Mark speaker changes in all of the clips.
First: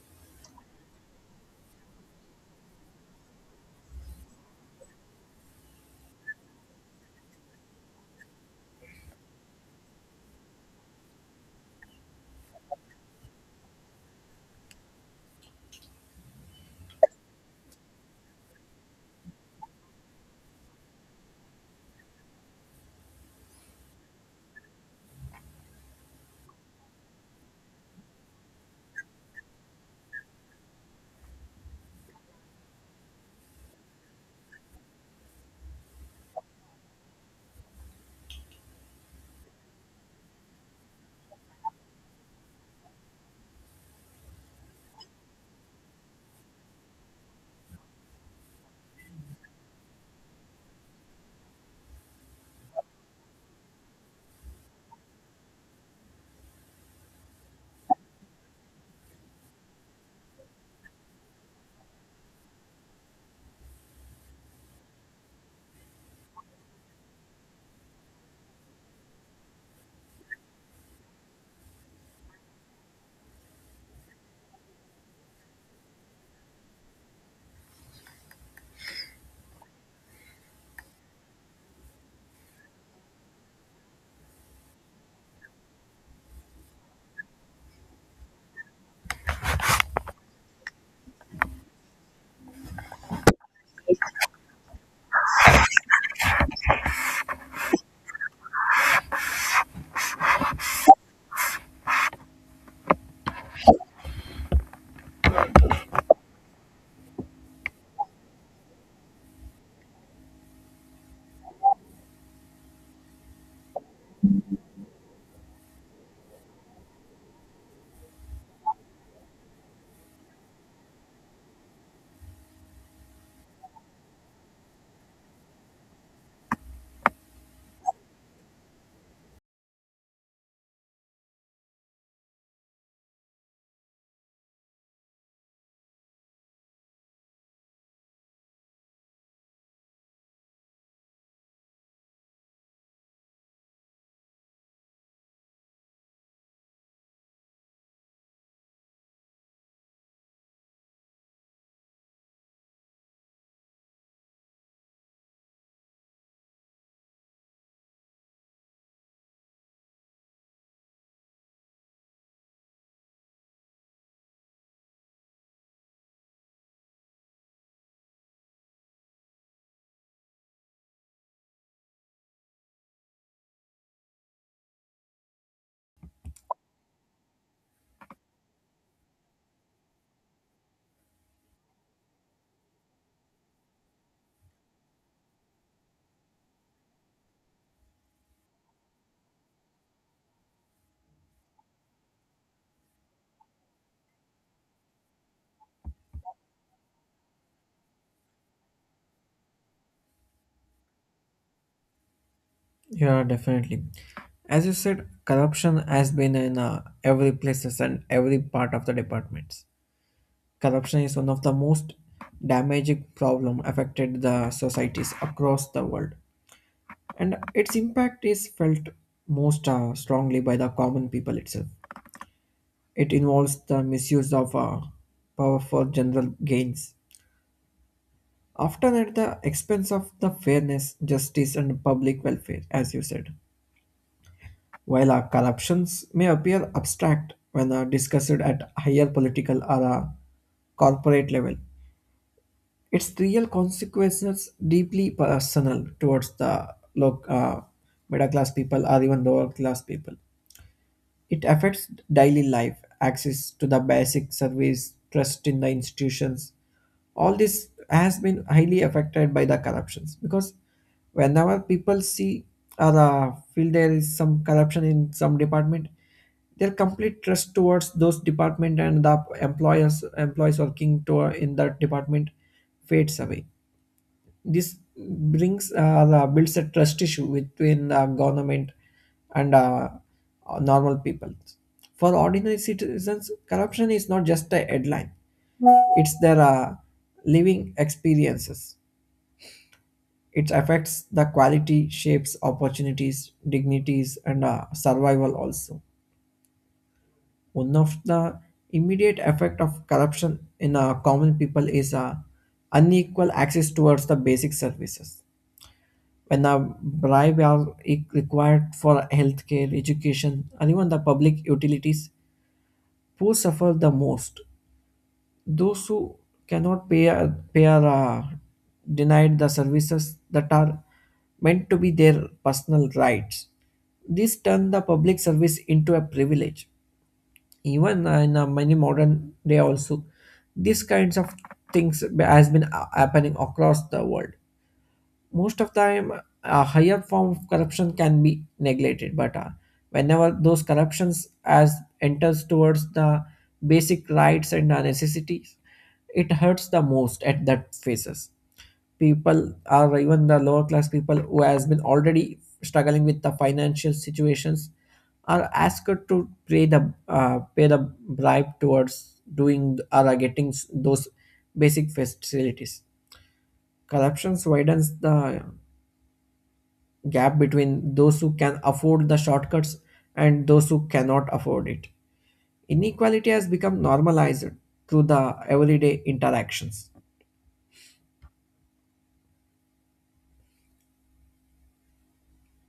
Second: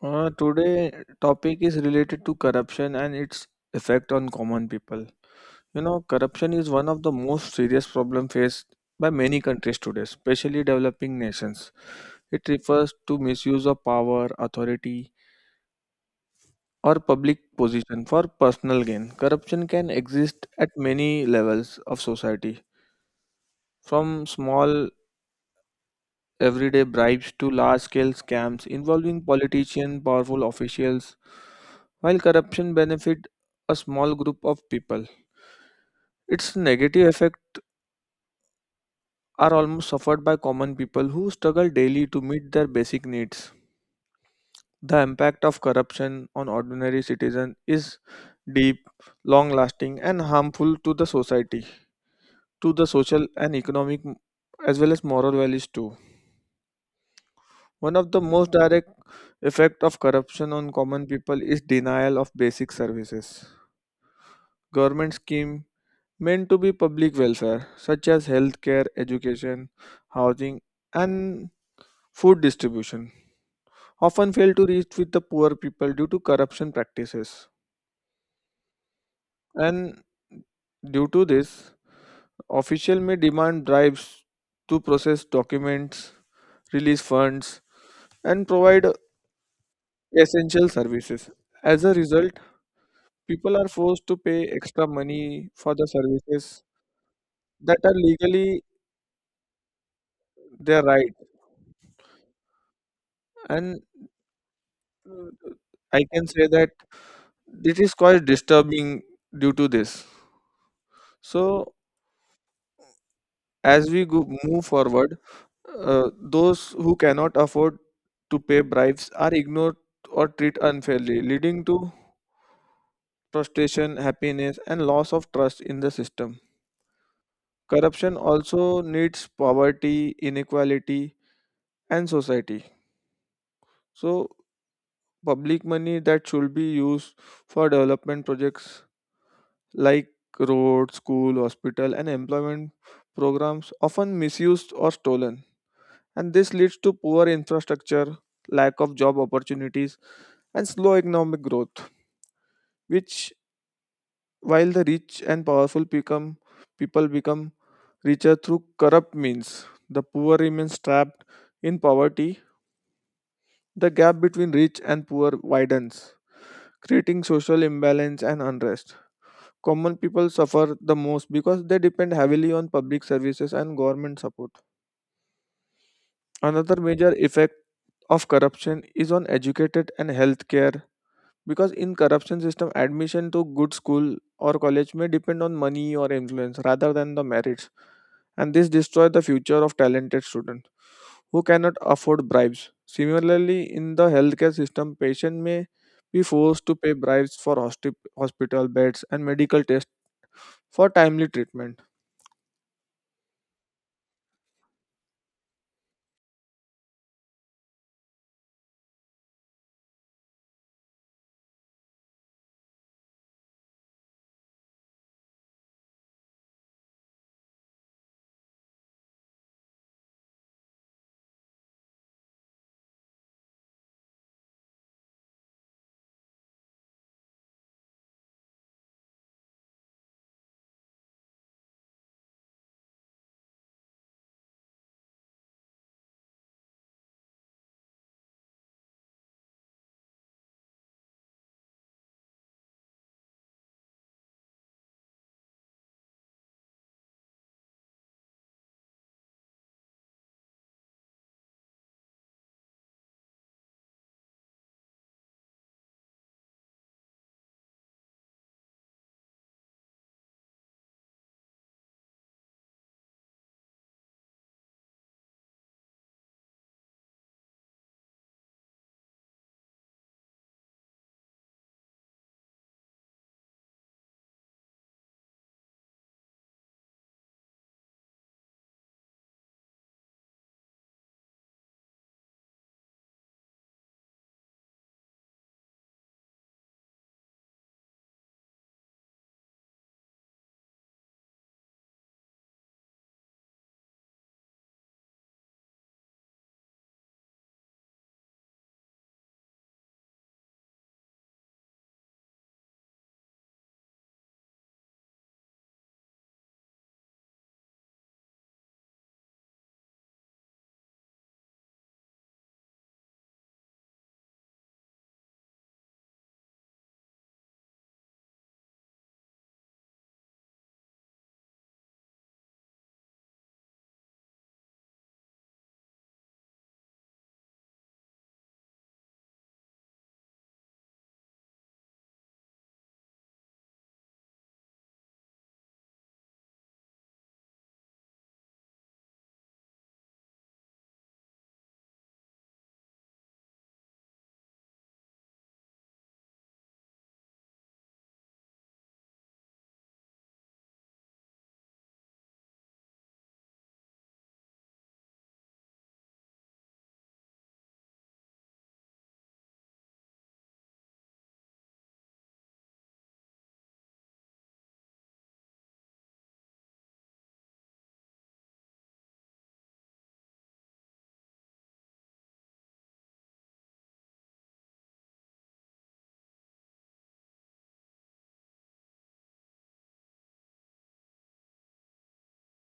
Speaker 1: Today topic is related to corruption and its effect on common people. You know, corruption is one of the most serious problem faced by many countries today, especially developing nations. It refers to misuse of power, authority, or public position for personal gain. Corruption can exist at many levels of society, from small everyday bribes to large-scale scams involving politicians, powerful officials, while corruption benefit a small group of people. Its negative effect are almost suffered by common people who struggle daily to meet their basic needs. The impact of corruption on ordinary citizens is deep, long-lasting, and harmful to the society, to the social and economic as well as moral values too. One of the most direct effect of corruption on common people is denial of basic services. Government scheme meant to be public welfare such as healthcare, education, housing and food distribution often fail to reach with the poor people due to corruption practices. And due to this, officials may demand bribes to process documents, release funds and provide essential services. As a result, people are forced to pay extra money for the services that are legally their right. And uh, I can say that it is quite disturbing due to this. So, as we go, move forward, those who cannot afford to pay bribes are ignored or treated unfairly, leading to frustration, happiness, and loss of trust in the system. Corruption also needs poverty, inequality, and society. So, public money that should be used for development projects like road, school, hospital, and employment programs often misused or stolen. And this leads to poor infrastructure, lack of job opportunities, and slow economic growth, which while the rich and powerful become people become richer through corrupt means, the poor remains trapped in poverty. The gap between rich and poor widens, creating social imbalance and unrest. Common people suffer the most because they depend heavily on public services and government support. Another major effect of corruption is on educated and healthcare, because in corruption system, admission to good school or college may depend on money or influence rather than the merits, and this destroy the future of talented students who cannot afford bribes. Similarly, in the healthcare system, patient may be forced to pay bribes for hospital beds and medical tests for timely treatment.
Speaker 2: Yeah, definitely. As you said, corruption has been in every places and every part of the departments. Corruption is one of the most damaging problem affected the societies across the world, and its impact is felt most strongly by the common people itself. It involves the misuse of power for general gains, often at the expense of the fairness, justice, and public welfare, as you said. While our corruptions may appear abstract when discussed at higher political or corporate level, its real consequences deeply personal towards the low, middle class people or even lower class people. It affects daily life, access to the basic service, trust in the institutions. All this has been highly affected by the corruptions, because whenever people see or feel there is some corruption in some department, their complete trust towards those department and the employers employees working to in that department fades away. This brings builds a trust issue between the government and normal people. For ordinary citizens, corruption is not just a headline; it's their living experiences. It affects the quality, shapes opportunities, dignities, and survival also. One of the immediate effect of corruption in common people is unequal access towards the basic services when the bribe are required for healthcare, education, and even the public utilities, poor suffer the most. Those who cannot pay are denied the services that are meant to be their personal rights. This turns the public service into a privilege. Even in many modern day also, these kinds of things has been happening across the world. Most of the time a higher form of corruption can be neglected, but whenever those corruptions as enters towards the basic rights and necessities, it hurts the most at that phases. People are even the lower class people who has been already struggling with the financial situations are asked to pay the bribe towards doing or getting those basic facilities. Corruptions widens the gap between those who can afford the shortcuts and those who cannot afford it. Inequality has become normalized through the everyday interactions.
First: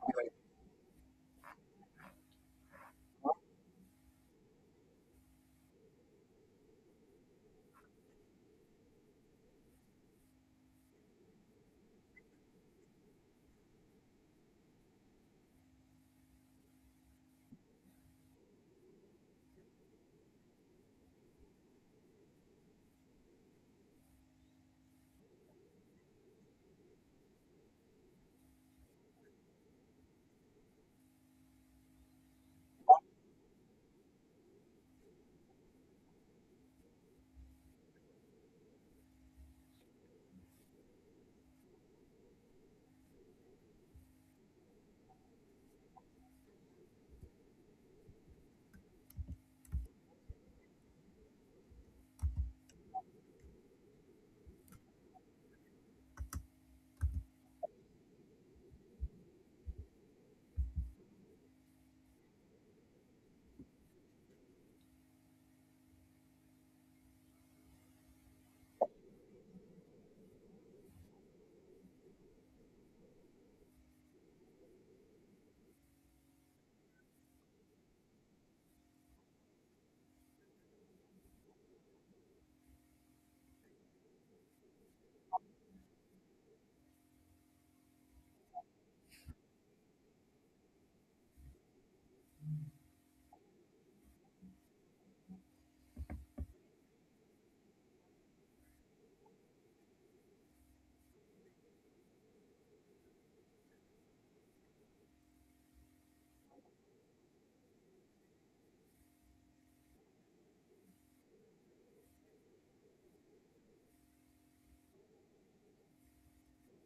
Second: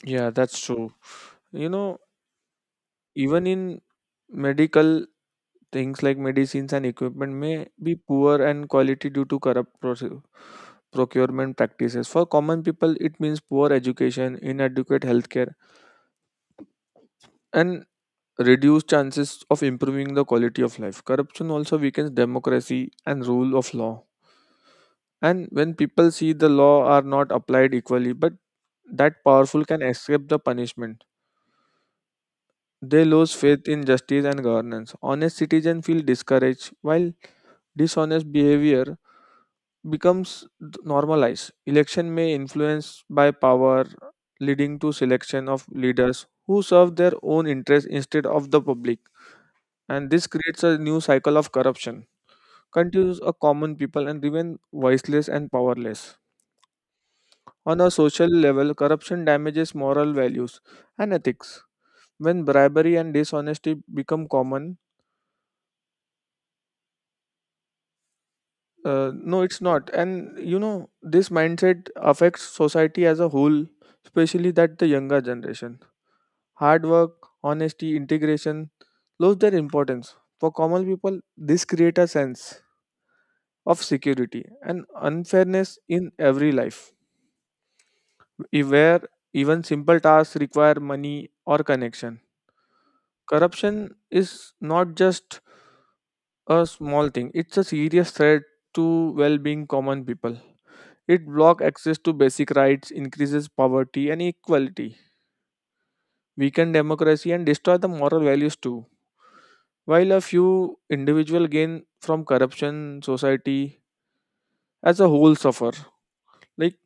Speaker 1: Yeah, that's true. You know, even in medical things like medicines and equipment may be poor and quality due to corrupt procurement practices. For common people, it means poor education, inadequate healthcare, and reduced chances of improving the quality of life. Corruption also weakens democracy and rule of law. And when people see the law are not applied equally, but that powerful can escape the punishment. They lose faith in justice and governance. Honest citizens feel discouraged, while dishonest behavior becomes normalized. Election may influence by power, leading to selection of leaders who serve their own interests instead of the public. And this creates a new cycle of corruption, continues a common people and remain voiceless and powerless. On a social level, corruption damages moral values and ethics. When bribery and dishonesty become common, uh, no, it's not. And you know, this mindset affects society as a whole, especially that the younger generation. Hard work, honesty, integration lose their importance. For common people, this creates a sense of security and unfairness in every life, where even simple tasks require money or connection. Corruption is not just a small thing, it's a serious threat to well being common people. It blocks access to basic rights, increases poverty and inequality, weaken democracy, and destroy the moral values too. While a few individuals gain from corruption, society as a whole suffer. Like,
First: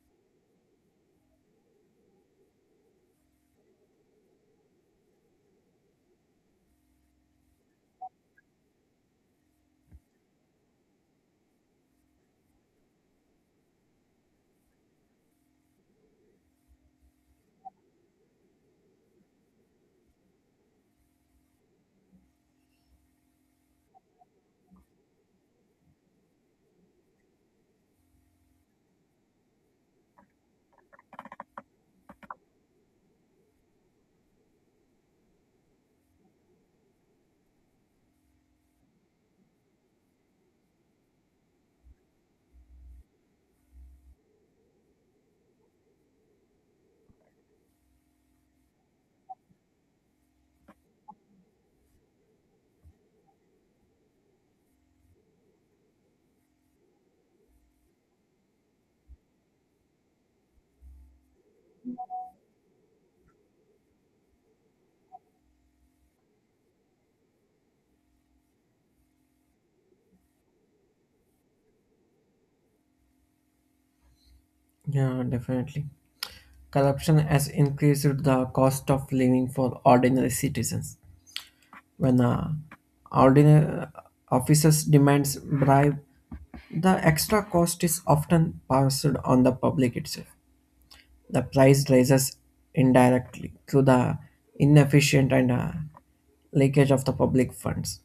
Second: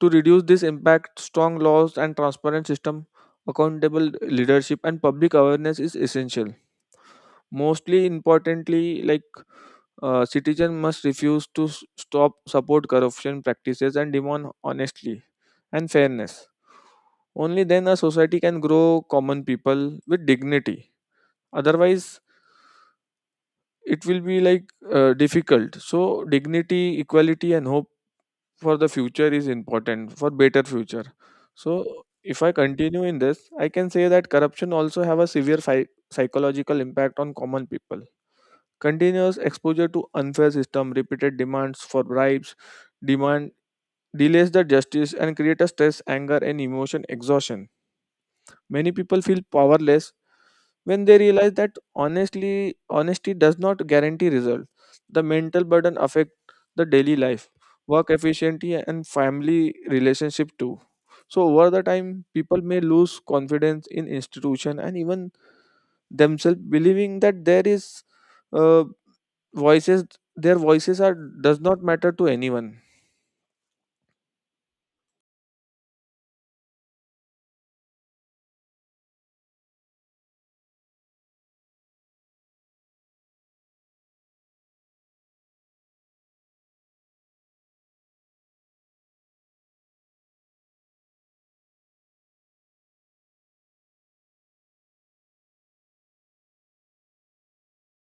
Speaker 1: to reduce this impact, strong laws and transparent system, accountable leadership, and public awareness is essential. Mostly importantly, like citizens must refuse to stop support corruption practices and demand honestly and fairness. Only then a society can grow common people with dignity. Otherwise, it will be like, difficult. So, dignity, equality, and hope for the future is important for better future. So, if I continue in this, I can say that corruption also have a severe psychological impact on common people. Continuous exposure to unfair system, repeated demands for bribes, demand delays the justice and create a stress, anger, and emotion exhaustion. Many people feel powerless when they realize that honestly honesty does not guarantee result. The mental burden affect the daily life, work efficiency, and family relationship too. So over the time, people may lose confidence in institution and even themselves, believing that there is, uh, voices, their voices are, does not matter to anyone.
Speaker 2: Yeah, definitely. Corruption has increased the cost of living for ordinary citizens. When ordinary officers demands bribe, the extra cost is often passed on the public itself. The price rises indirectly through the inefficient and leakage of the public funds.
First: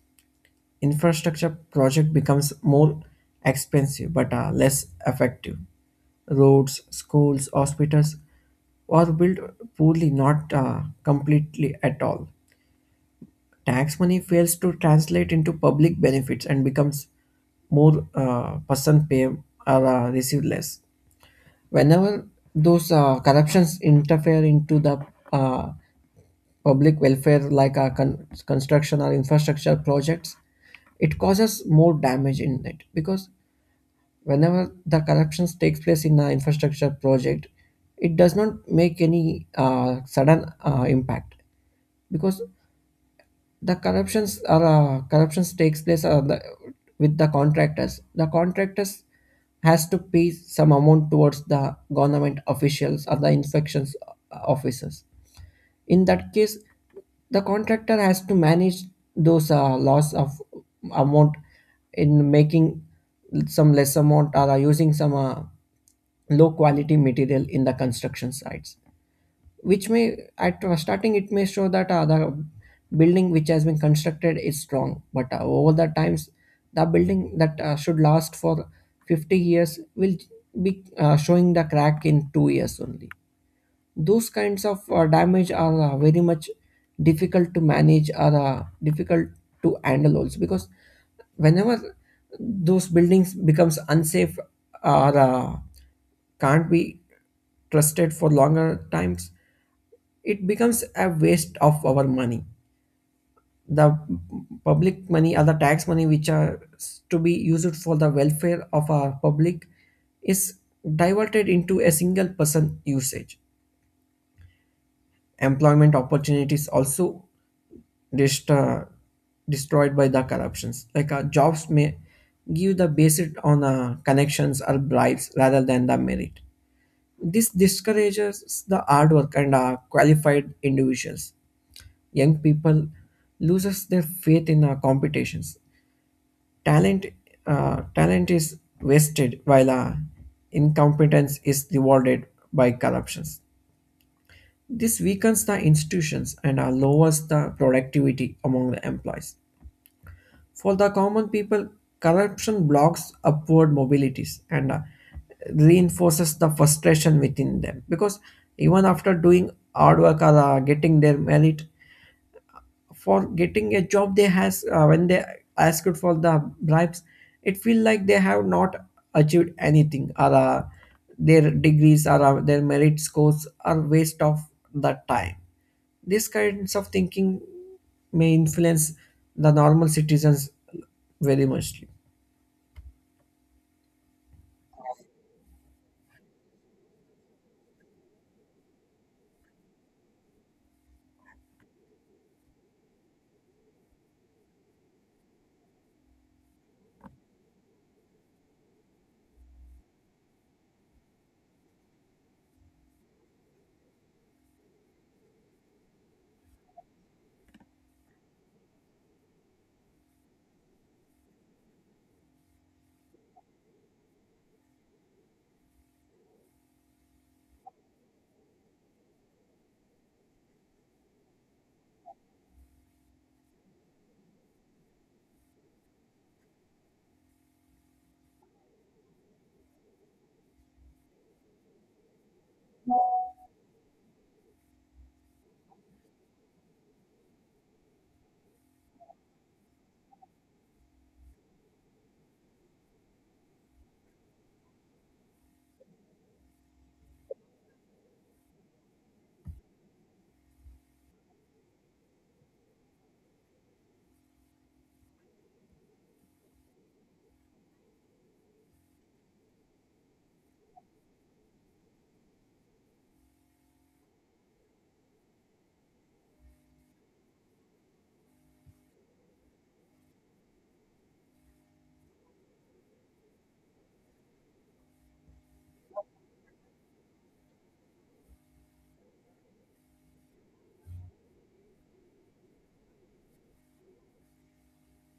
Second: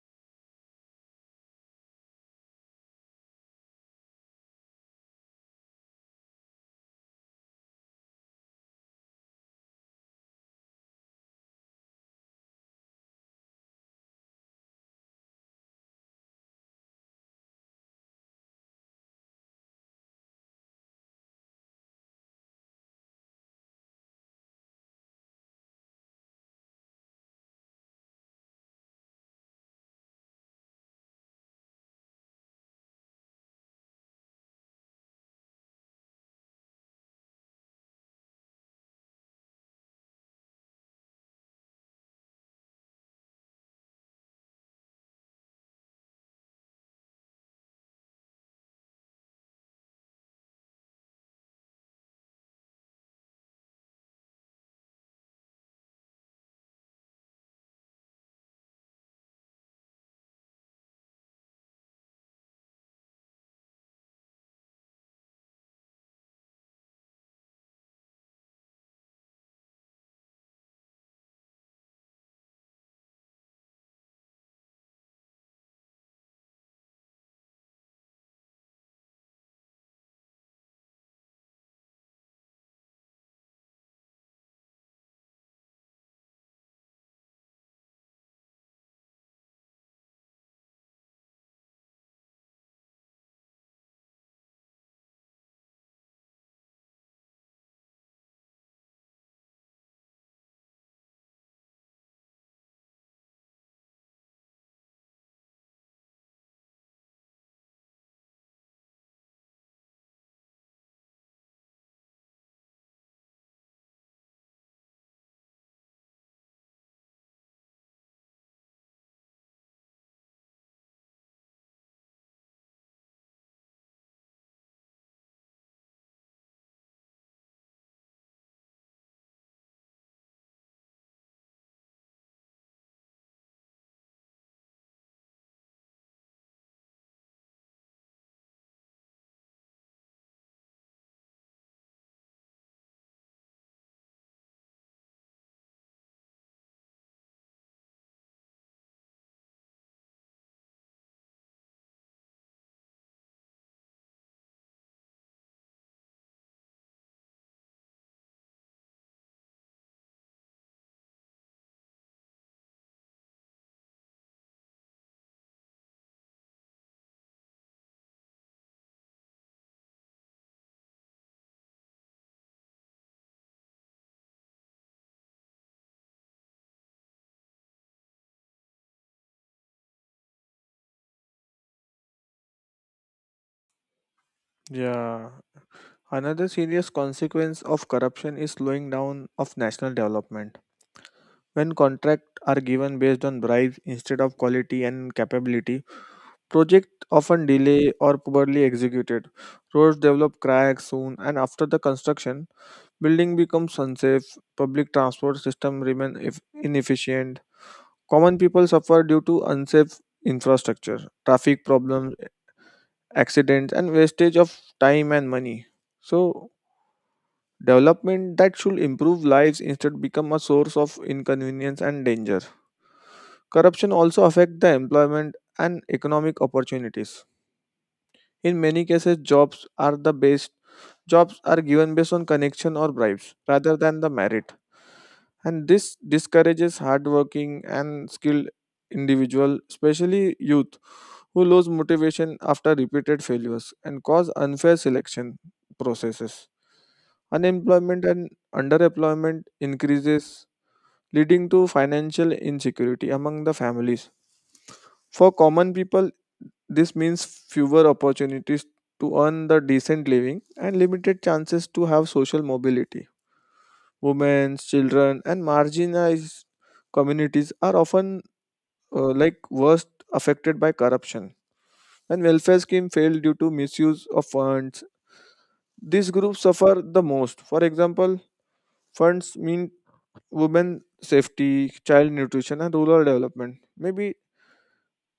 Speaker 2: Infrastructure project becomes more expensive but less effective. Roads, schools, hospitals are built poorly, not completely at all. Tax money fails to translate into public benefits and becomes more person pay or receive less whenever those corruptions interfere into the uh, public welfare like construction or infrastructure projects. It causes more damage in it, because whenever the corruptions takes place in an infrastructure project, it does not make any sudden impact, because the corruptions takes place with the contractors has to pay some amount towards the government officials or the inspections officers. In that case the contractor has to manage those loss of amount in making some less amount or using some low quality material in the construction sites, which may at starting it may show that the building which has been constructed is strong, but over the times the building that should last for 50 years will be showing the crack in 2 years only. Those kinds of damage are very much difficult to manage or difficult to handle also, because whenever those buildings becomes unsafe or can't be trusted for longer times, it becomes a waste of our money. The public money or the tax money which are to be used for the welfare of our public is diverted into a single person usage. Employment opportunities also dest- uh, destroyed by the corruptions. Like jobs may give the basis on connections or bribes rather than the merit. This discourages the hard work and qualified individuals. Young people loses their faith in competitions. Talent, talent is wasted while incompetence is rewarded by corruptions. This weakens the institutions and lowers the productivity among the employees. For the common people, corruption blocks upward mobilities and reinforces the frustration within them, because even after doing hard work or getting their merit for getting a job they has when they asked for the bribes, it feel like they have not achieved anything or their degrees or their merit scores are waste of the time. These kinds of thinking may influence the normal citizens very much.
Speaker 1: Yeah, another serious consequence of corruption is slowing down of national development. When contracts are given based on bribes instead of quality and capability, projects often delay or poorly executed. Roads develop cracks soon, and after the construction, building becomes unsafe. Public transport system remain inefficient. Common people suffer due to unsafe infrastructure, traffic problems, accidents, and wastage of time and money. So, development that should improve lives instead become a source of inconvenience and danger. Corruption also affects the employment and economic opportunities. In many cases, jobs are given based on connection or bribes rather than the merit, and this discourages hardworking and skilled individual, especially youth, who lose motivation after repeated failures and cause unfair selection processes. Unemployment and underemployment increases, leading to financial insecurity among the families. For common people, this means fewer opportunities to earn the decent living and limited chances to have social mobility. Women, children, and marginalized communities are often, like, worst affected by corruption. And welfare scheme fail due to misuse of funds, these groups suffer the most. For example, funds mean women safety, child nutrition, and rural development. Maybe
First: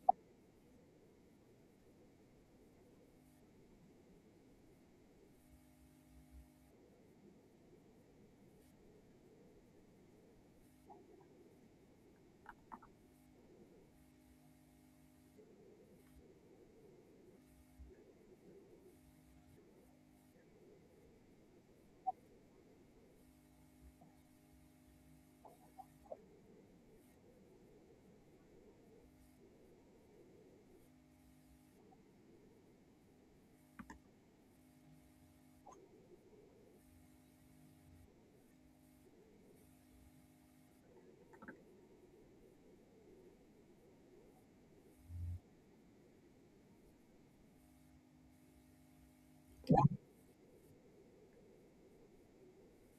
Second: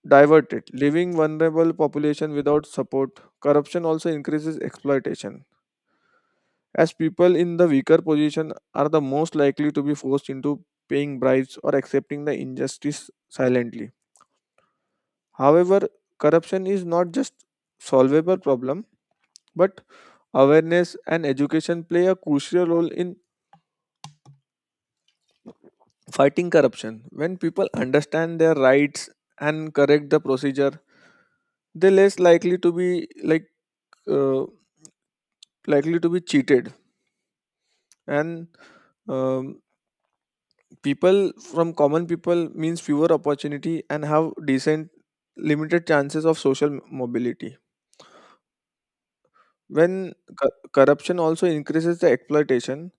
Speaker 1: diverted, leaving vulnerable population without support. Corruption also increases exploitation, as people in the weaker position are the most likely to be forced into paying bribes or accepting the injustice silently. However, corruption is not just solvable problem, but awareness and education play a crucial role in fighting corruption. When people understand their rights and correct the procedure, they're less likely to be like, uh, likely to be cheated, and um, people from common people means fewer opportunity and have decent limited chances of social mobility. When corruption also increases the exploitation,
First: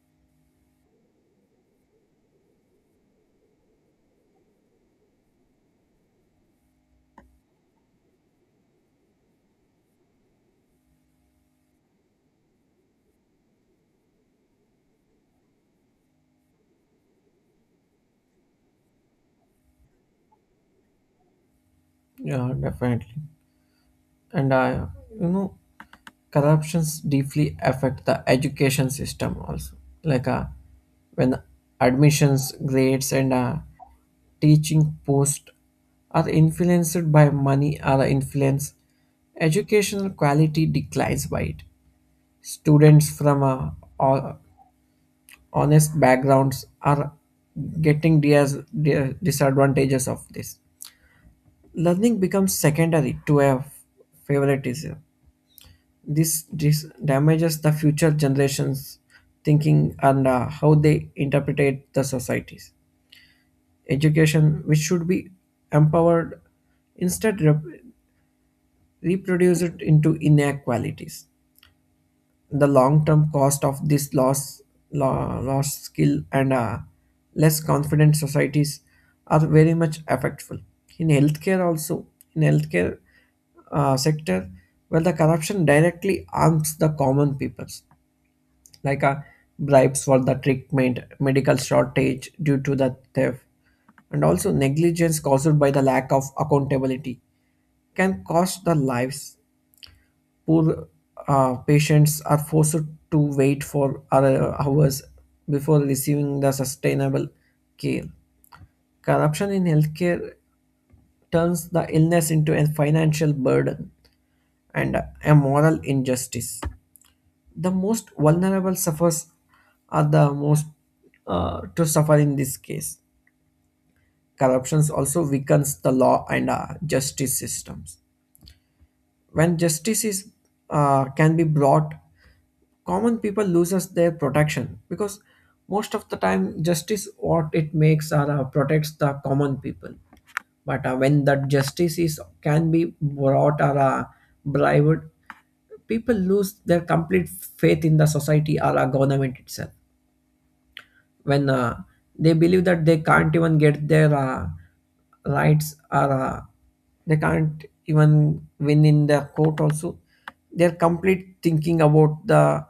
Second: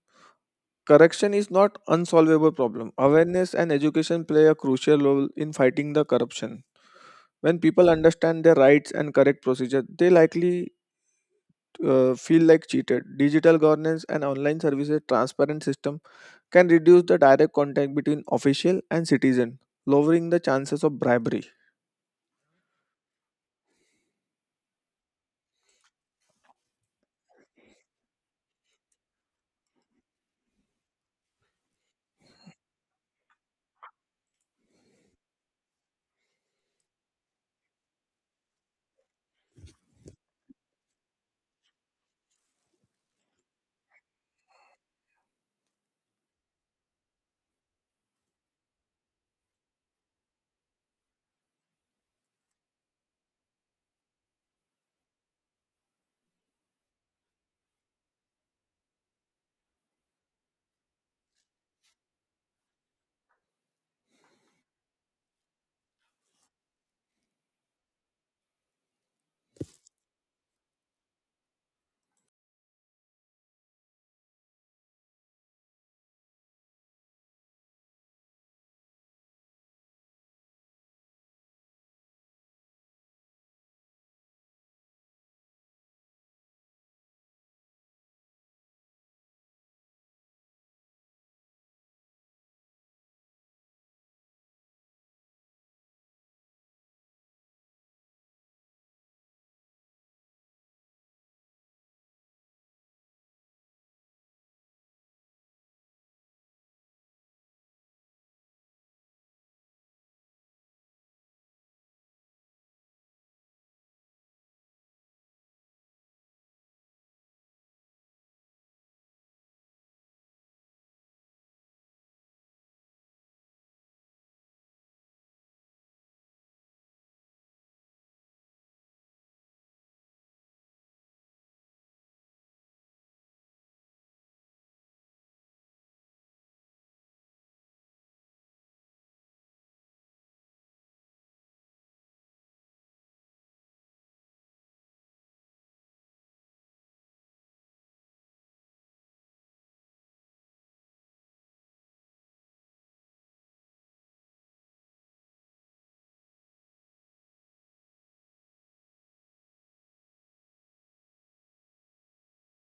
Speaker 1: corruption is not unsolvable problem. Awareness and education play a crucial role in fighting the corruption. When people understand their rights and correct procedure, they likely feel like cheated. Digital governance and online services, transparent system can reduce the direct contact between official and citizen, lowering the chances of bribery.
Speaker 2: Yeah, definitely. And I, you know, corruptions deeply affect the education system also. Like when admissions, grades, and teaching post are influenced by money or influence, educational quality declines by it. Students from ho- honest backgrounds are getting disadvantages of this. Learning becomes secondary to a favoritism. This damages the future generations' thinking and how they interpret the societies. Education, which should be empowered, instead reproduce it into inequalities. The long-term cost of this loss, lost skill, and less confident societies are very much affectful. In healthcare, also in healthcare sector, where the corruption directly harms the common peoples, like bribes for the treatment, medical shortage due to the theft, and also negligence caused by the lack of accountability, can cost the lives. Poor patients are forced to wait for other hours before receiving the sustainable care. Corruption in healthcare turns the illness into a financial burden and a moral injustice. The most vulnerable suffers are the most to suffer in this case. Corruption also weakens the law and justice systems. When justice is can be brought, common people loses their protection, because most of the time justice what it makes are protects the common people. But when that justice is can be brought or bribed, people lose their complete faith in the society or a government itself. When they believe that they can't even get their rights or they can't even win in the court also, their complete thinking about the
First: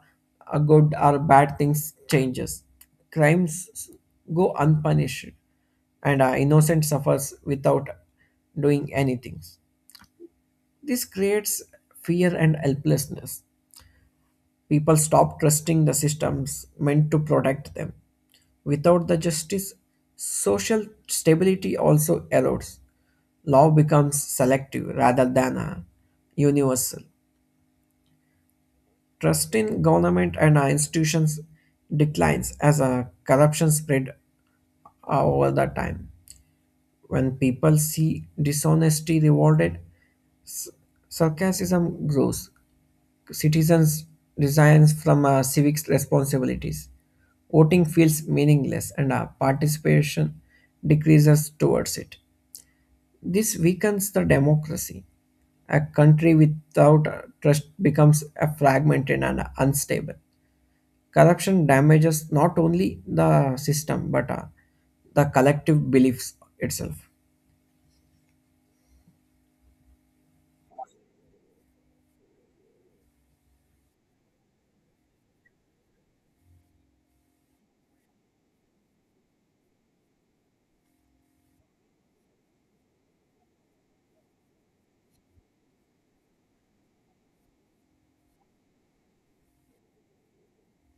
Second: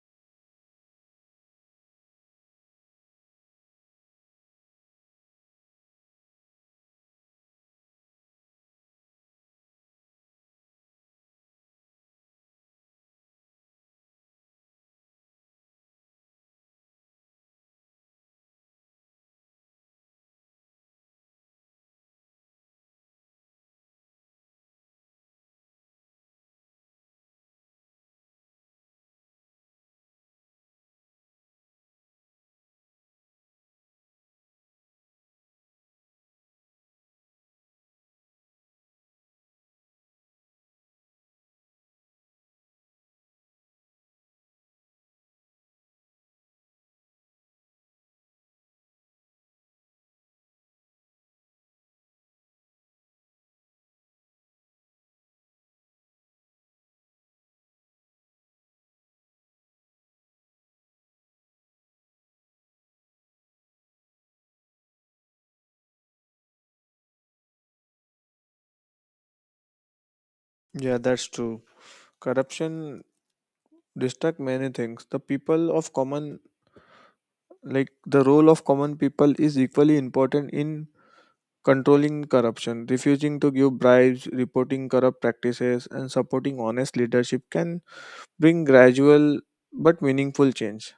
Speaker 2: good or bad things changes. Crimes go unpunished and innocent suffers without doing anything. This creates fear and helplessness. People stop trusting the systems meant to protect them. Without the justice, social stability also erodes. Law becomes selective rather than universal. Trust in government and our institutions declines as a corruption spread over the time. When people see dishonesty rewarded, s- sarcasm grows. Citizens resigns from civic responsibilities. Voting feels meaningless and our participation decreases towards it. This weakens the democracy. A country without trust becomes a fragmented and unstable. Corruption damages not only the system but the collective beliefs itself.
Speaker 1: Yeah, that's true. Corruption distract many things. The people of common, like the role of common people is equally important in controlling corruption. Refusing to give bribes, reporting corrupt practices, and supporting honest leadership can bring gradual but meaningful change.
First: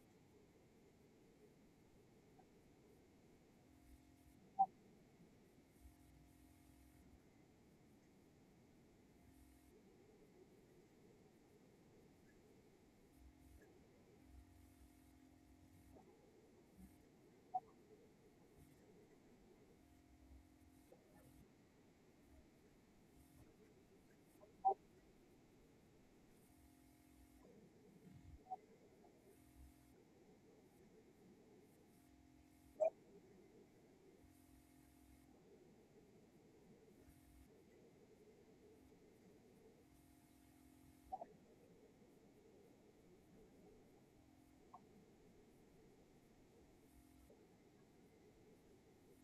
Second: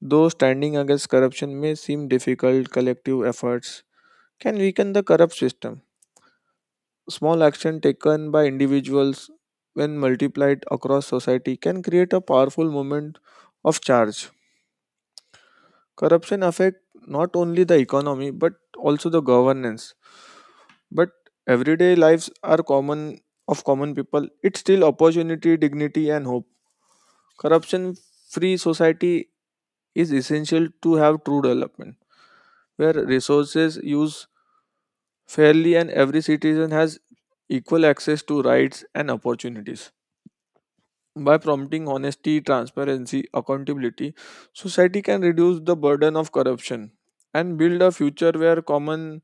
Speaker 1: Though standing against corruption may seem difficult, collective efforts can weaken the corrupt system. Small action taken by individuals, when multiplied across society, can create a powerful movement of charge. Corruption affect not only the economy but also the governance. But everyday lives are common of common people. It's still opportunity, dignity, and hope. Corruption free society is essential to have true development, where resources use fairly, and every citizen has equal access to rights and opportunities. By promoting honesty, transparency, accountability, society can reduce the burden of corruption and build a future where common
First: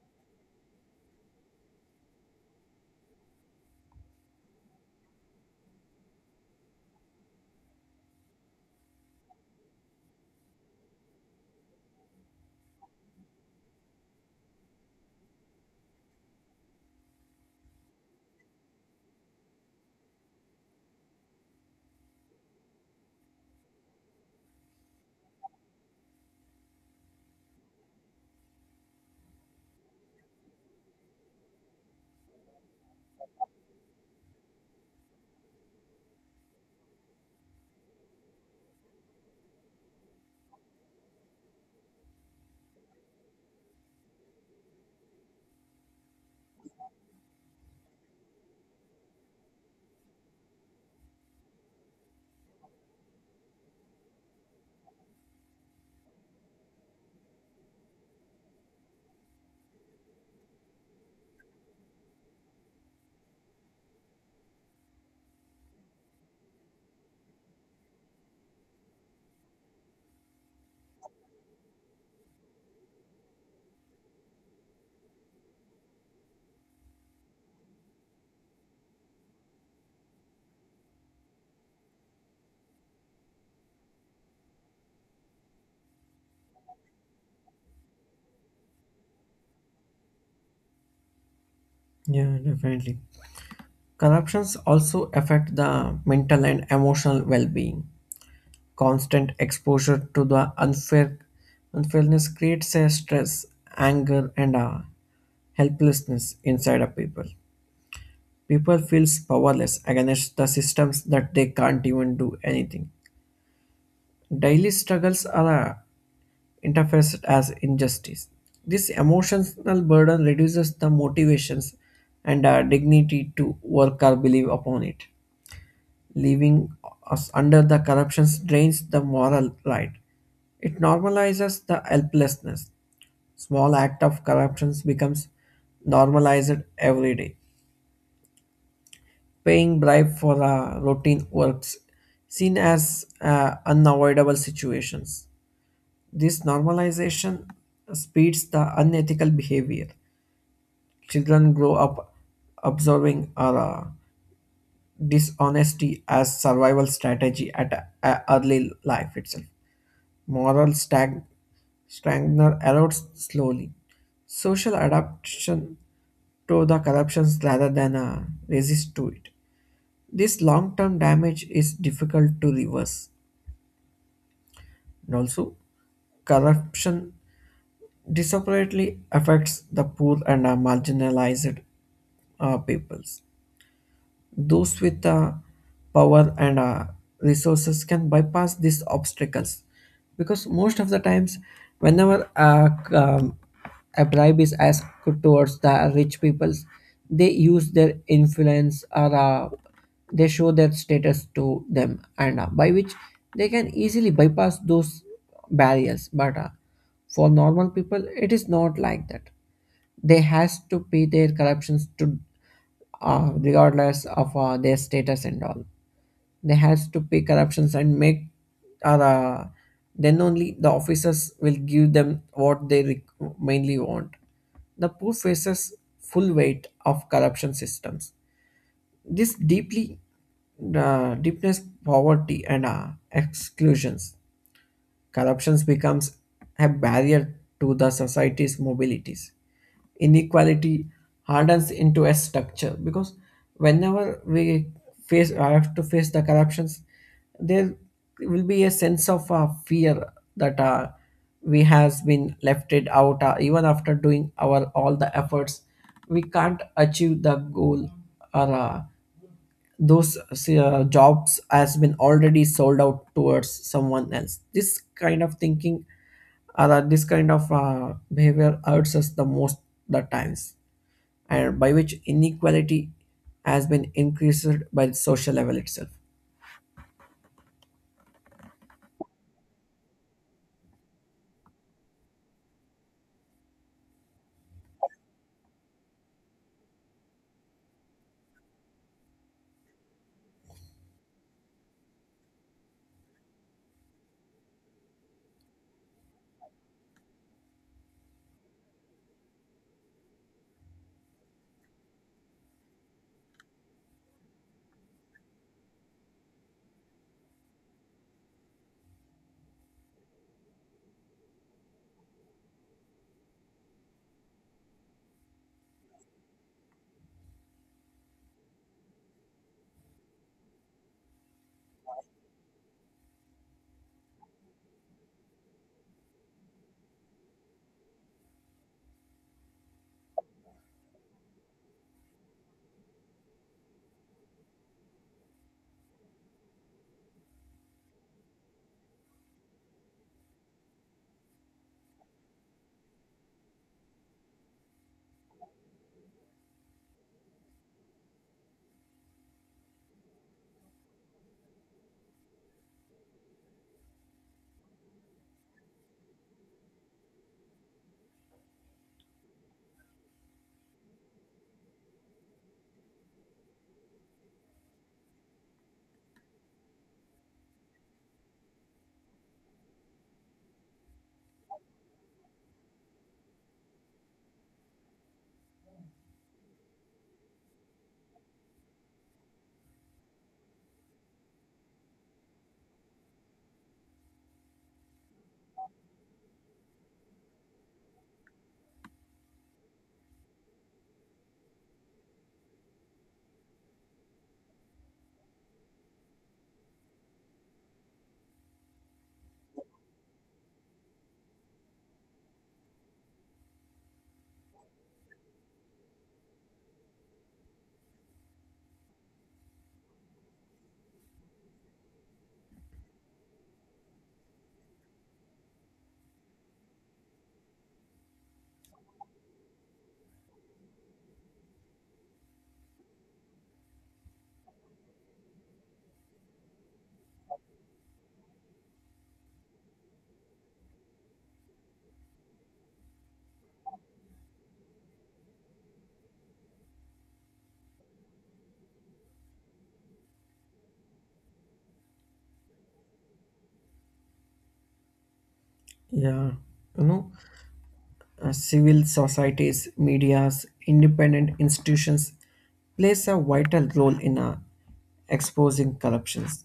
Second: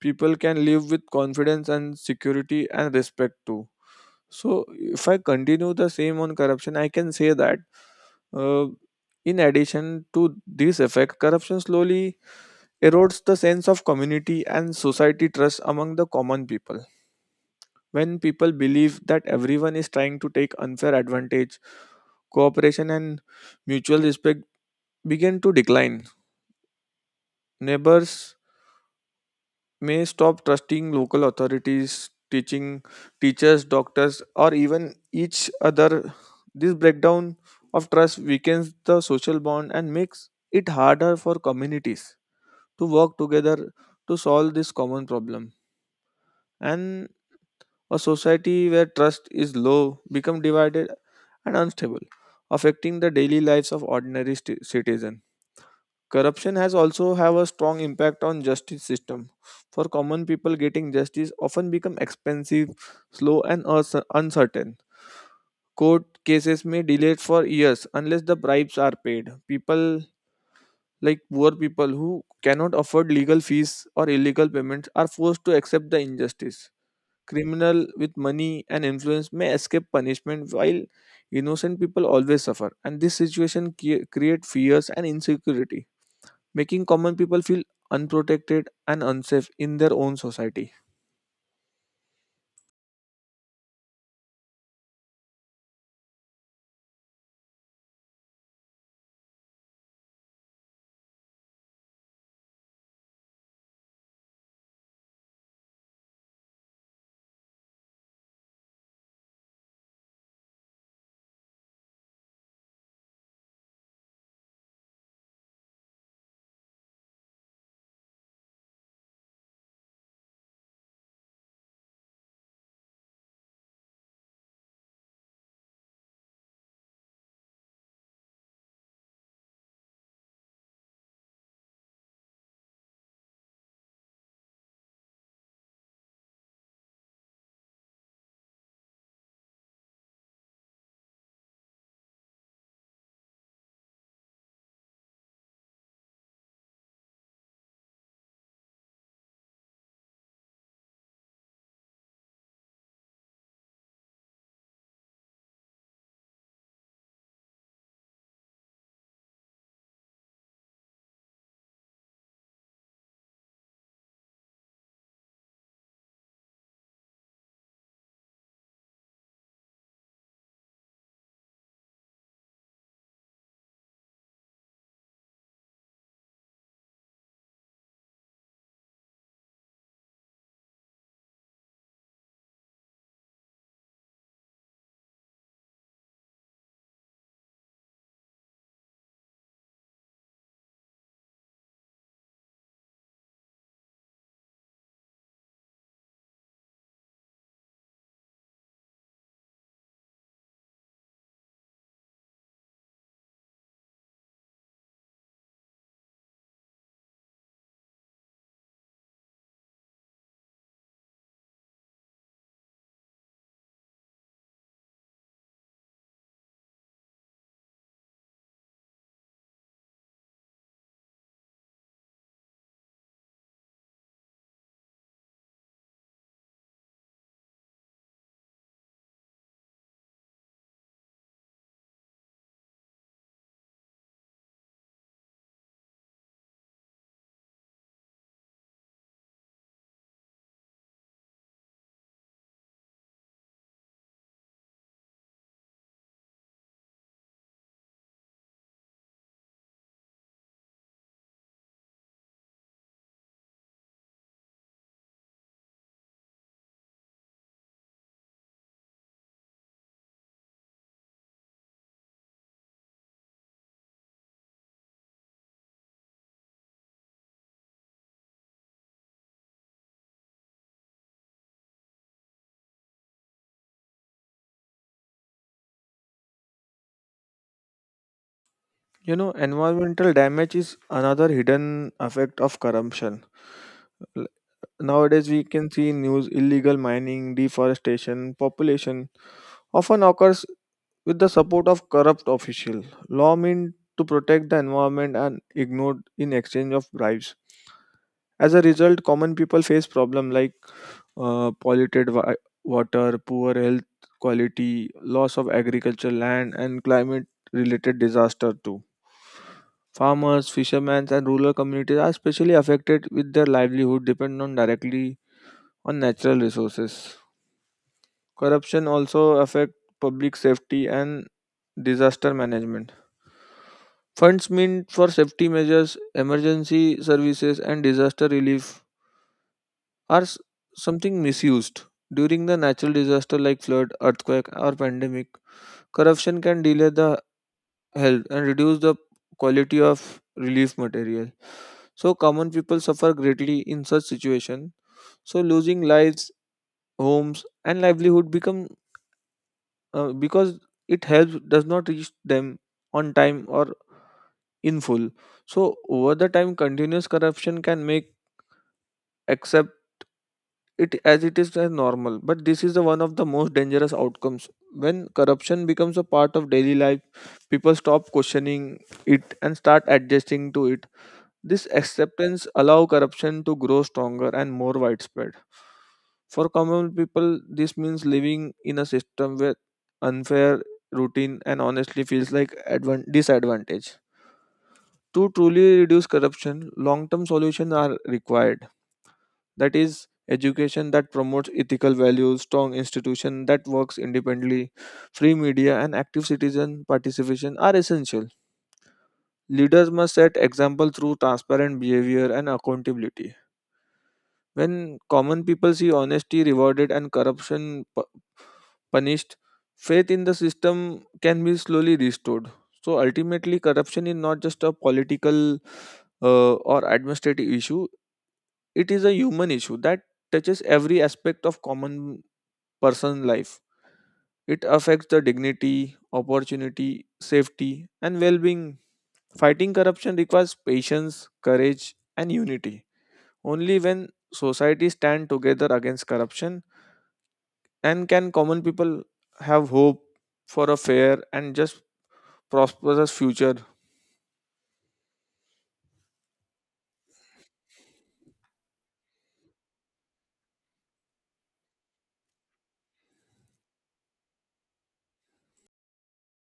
Speaker 1: people can live with confidence and security and respect too. So, if I continue the same on corruption, I can say that, uh, in addition to this effect, corruption slowly erodes the sense of community and society trust among the common people. When people believe that everyone is trying to take unfair advantage, cooperation and mutual respect begin to decline. Neighbors may stop trusting local authorities, teaching teachers, doctors, or even each other. This breakdown of trust weakens the social bond and makes it harder for communities to work together to solve this common problem. And a society where trust is low becomes divided and unstable, affecting the daily lives of ordinary citizens. Corruption has also have a strong impact on justice system. For common people, getting justice often become expensive, slow, and uncertain. Court cases may delay for years unless the bribes are paid. People like poor people who cannot afford legal fees or illegal payments are forced to accept the injustice. Criminal with money and influence may escape punishment while innocent people always suffer, and this situation create fears and insecurity, making common people feel unprotected and unsafe in their own society.
Speaker 2: Yeah, definitely. Corruptions also affect the mental and emotional well-being. Constant exposure to the unfairness creates a stress, anger, and a helplessness inside of people. People feels powerless against the systems that they can't even do anything. Daily struggles are interfaced as injustice. This emotional burden reduces the motivations and dignity to work or believe upon it. Leaving us under the corruption drains the moral right. It normalizes the helplessness. Small act of corruption becomes normalized every day. Paying bribe for routine works seen as unavoidable situations. This normalization speeds the unethical behavior. Children grow up observing dishonesty as survival strategy at a early life itself. moral stag- strengthener erodes slowly. Social adaptation to the corruptions rather than resist to it. This long-term damage is difficult to reverse. And also, corruption disproportionately affects the poor and marginalized peoples. Those with power and resources can bypass these obstacles, because most of the times, whenever a bribe is asked towards the rich peoples, they use their influence or they show their status to them, and by which they can easily bypass those barriers. But for normal people, it is not like that. They has to pay their corruptions to regardless of their status and all. They has to pay corruptions and make or then only the officers will give them what they mainly want. The poor faces full weight of corruption systems. This deeply deepness poverty and exclusions. Corruptions becomes a barrier to the society's mobilities. Inequality hardens into a structure, because whenever we face I have to face the corruptions, there will be a sense of fear that we has been left it out even after doing our all the efforts we can't achieve the goal or those jobs has been already sold out towards someone else. This kind of thinking or this kind of behavior hurts us the most the times, and by which inequality has been increased by the social level itself.
Speaker 1: You know, environmental damage is another hidden effect of corruption. Nowadays, we can see news illegal mining, deforestation, population often occurs with the support of corrupt official. Law meant to protect the environment and ignored in exchange of bribes. As a result, common people face problems like, polluted water, poor health quality, loss of agricultural land, and climate-related disaster too. Farmers, fishermen, and rural communities are especially affected with their livelihood depend on directly on natural resources. Corruption also affect public safety and disaster management. Funds meant for safety measures, emergency services, and disaster relief are something misused. During the natural disaster like flood, earthquake, or pandemic, corruption can delay the health and reduce the quality of relief material. So common people suffer greatly in such situation. So losing lives, homes, and livelihood become, because it helps does not reach them on time or in full. So over the time, continuous corruption can make accept it as it is as normal. But this is the one of the most dangerous outcomes when corruption becomes a part of daily life. People stop questioning it and start adjusting to it. This acceptance allow corruption to grow stronger and more widespread. For common people, this means living in a system where unfair routine and honestly feels like disadvantage. To truly reduce corruption, long-term solutions are required. That is, education that promotes ethical values, strong institution that works independently, free media, and active citizen participation are essential. Leaders must set example through transparent behavior and accountability. When common people see honesty rewarded and corruption punished, faith in the system can be slowly restored. So ultimately, corruption is not just a political, or administrative issue, it is a human issue that touches every aspect of common person life. It affects the dignity, opportunity, safety, and well being. Fighting corruption requires patience, courage, and unity. Only when society stand together against corruption and can common people have hope for a fair and just prosperous future.
Speaker 2: Yeah, you know, civil societies medias independent institutions plays a vital role in exposing corruptions.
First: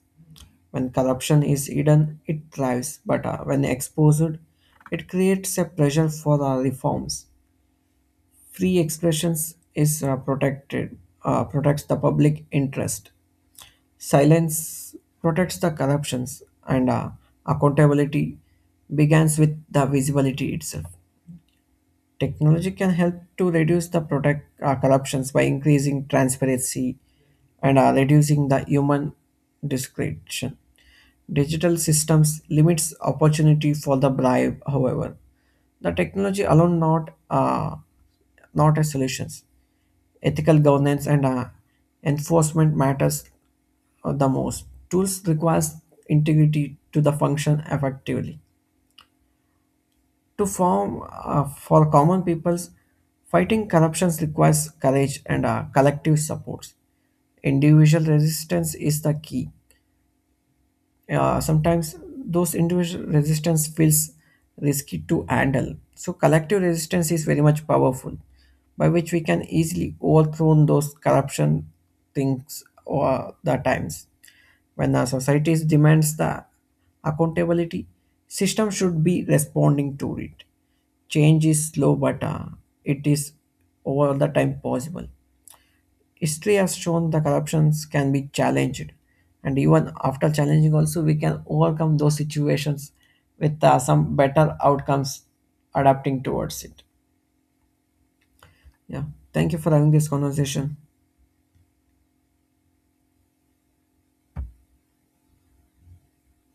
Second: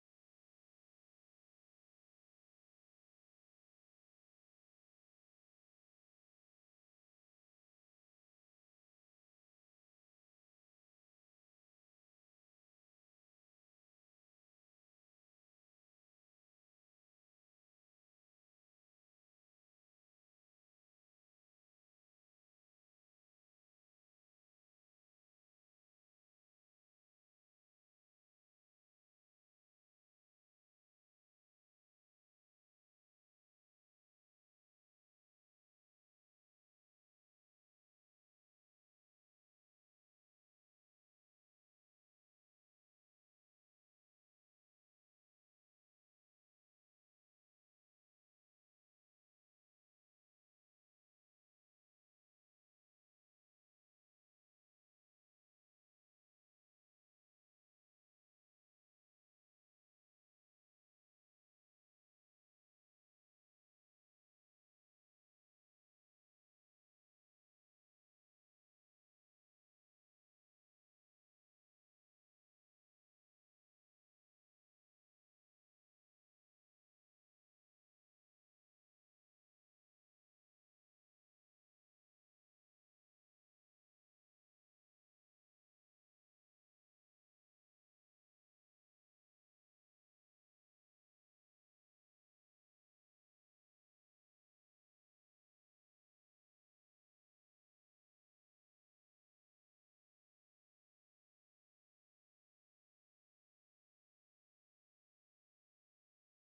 Speaker 2: When corruption is hidden, it thrives, but when exposed, it creates a pressure for reforms. Free expressions is protects the public interest. Silence protects the corruptions, and accountability begins with the visibility itself. Technology can help to reduce the product corruptions by increasing transparency and reducing the human discretion. Digital systems limits opportunity for the bribe, however. The technology alone not a solutions. Ethical governance and enforcement matters the most. Tools requires integrity to the function effectively to form for common peoples. Fighting corruptions requires courage and collective supports. Individual resistance is the key. Sometimes those individual resistance feels risky to handle. So collective resistance is very much powerful, by which we can easily overthrow those corruption things or the times. When the society demands the accountability, system should be responding to it. Change is slow, but it is over the time possible. History has shown the corruptions can be challenged, and even after challenging also we can overcome those situations with some better outcomes adapting towards it. Yeah, thank you for having this conversation.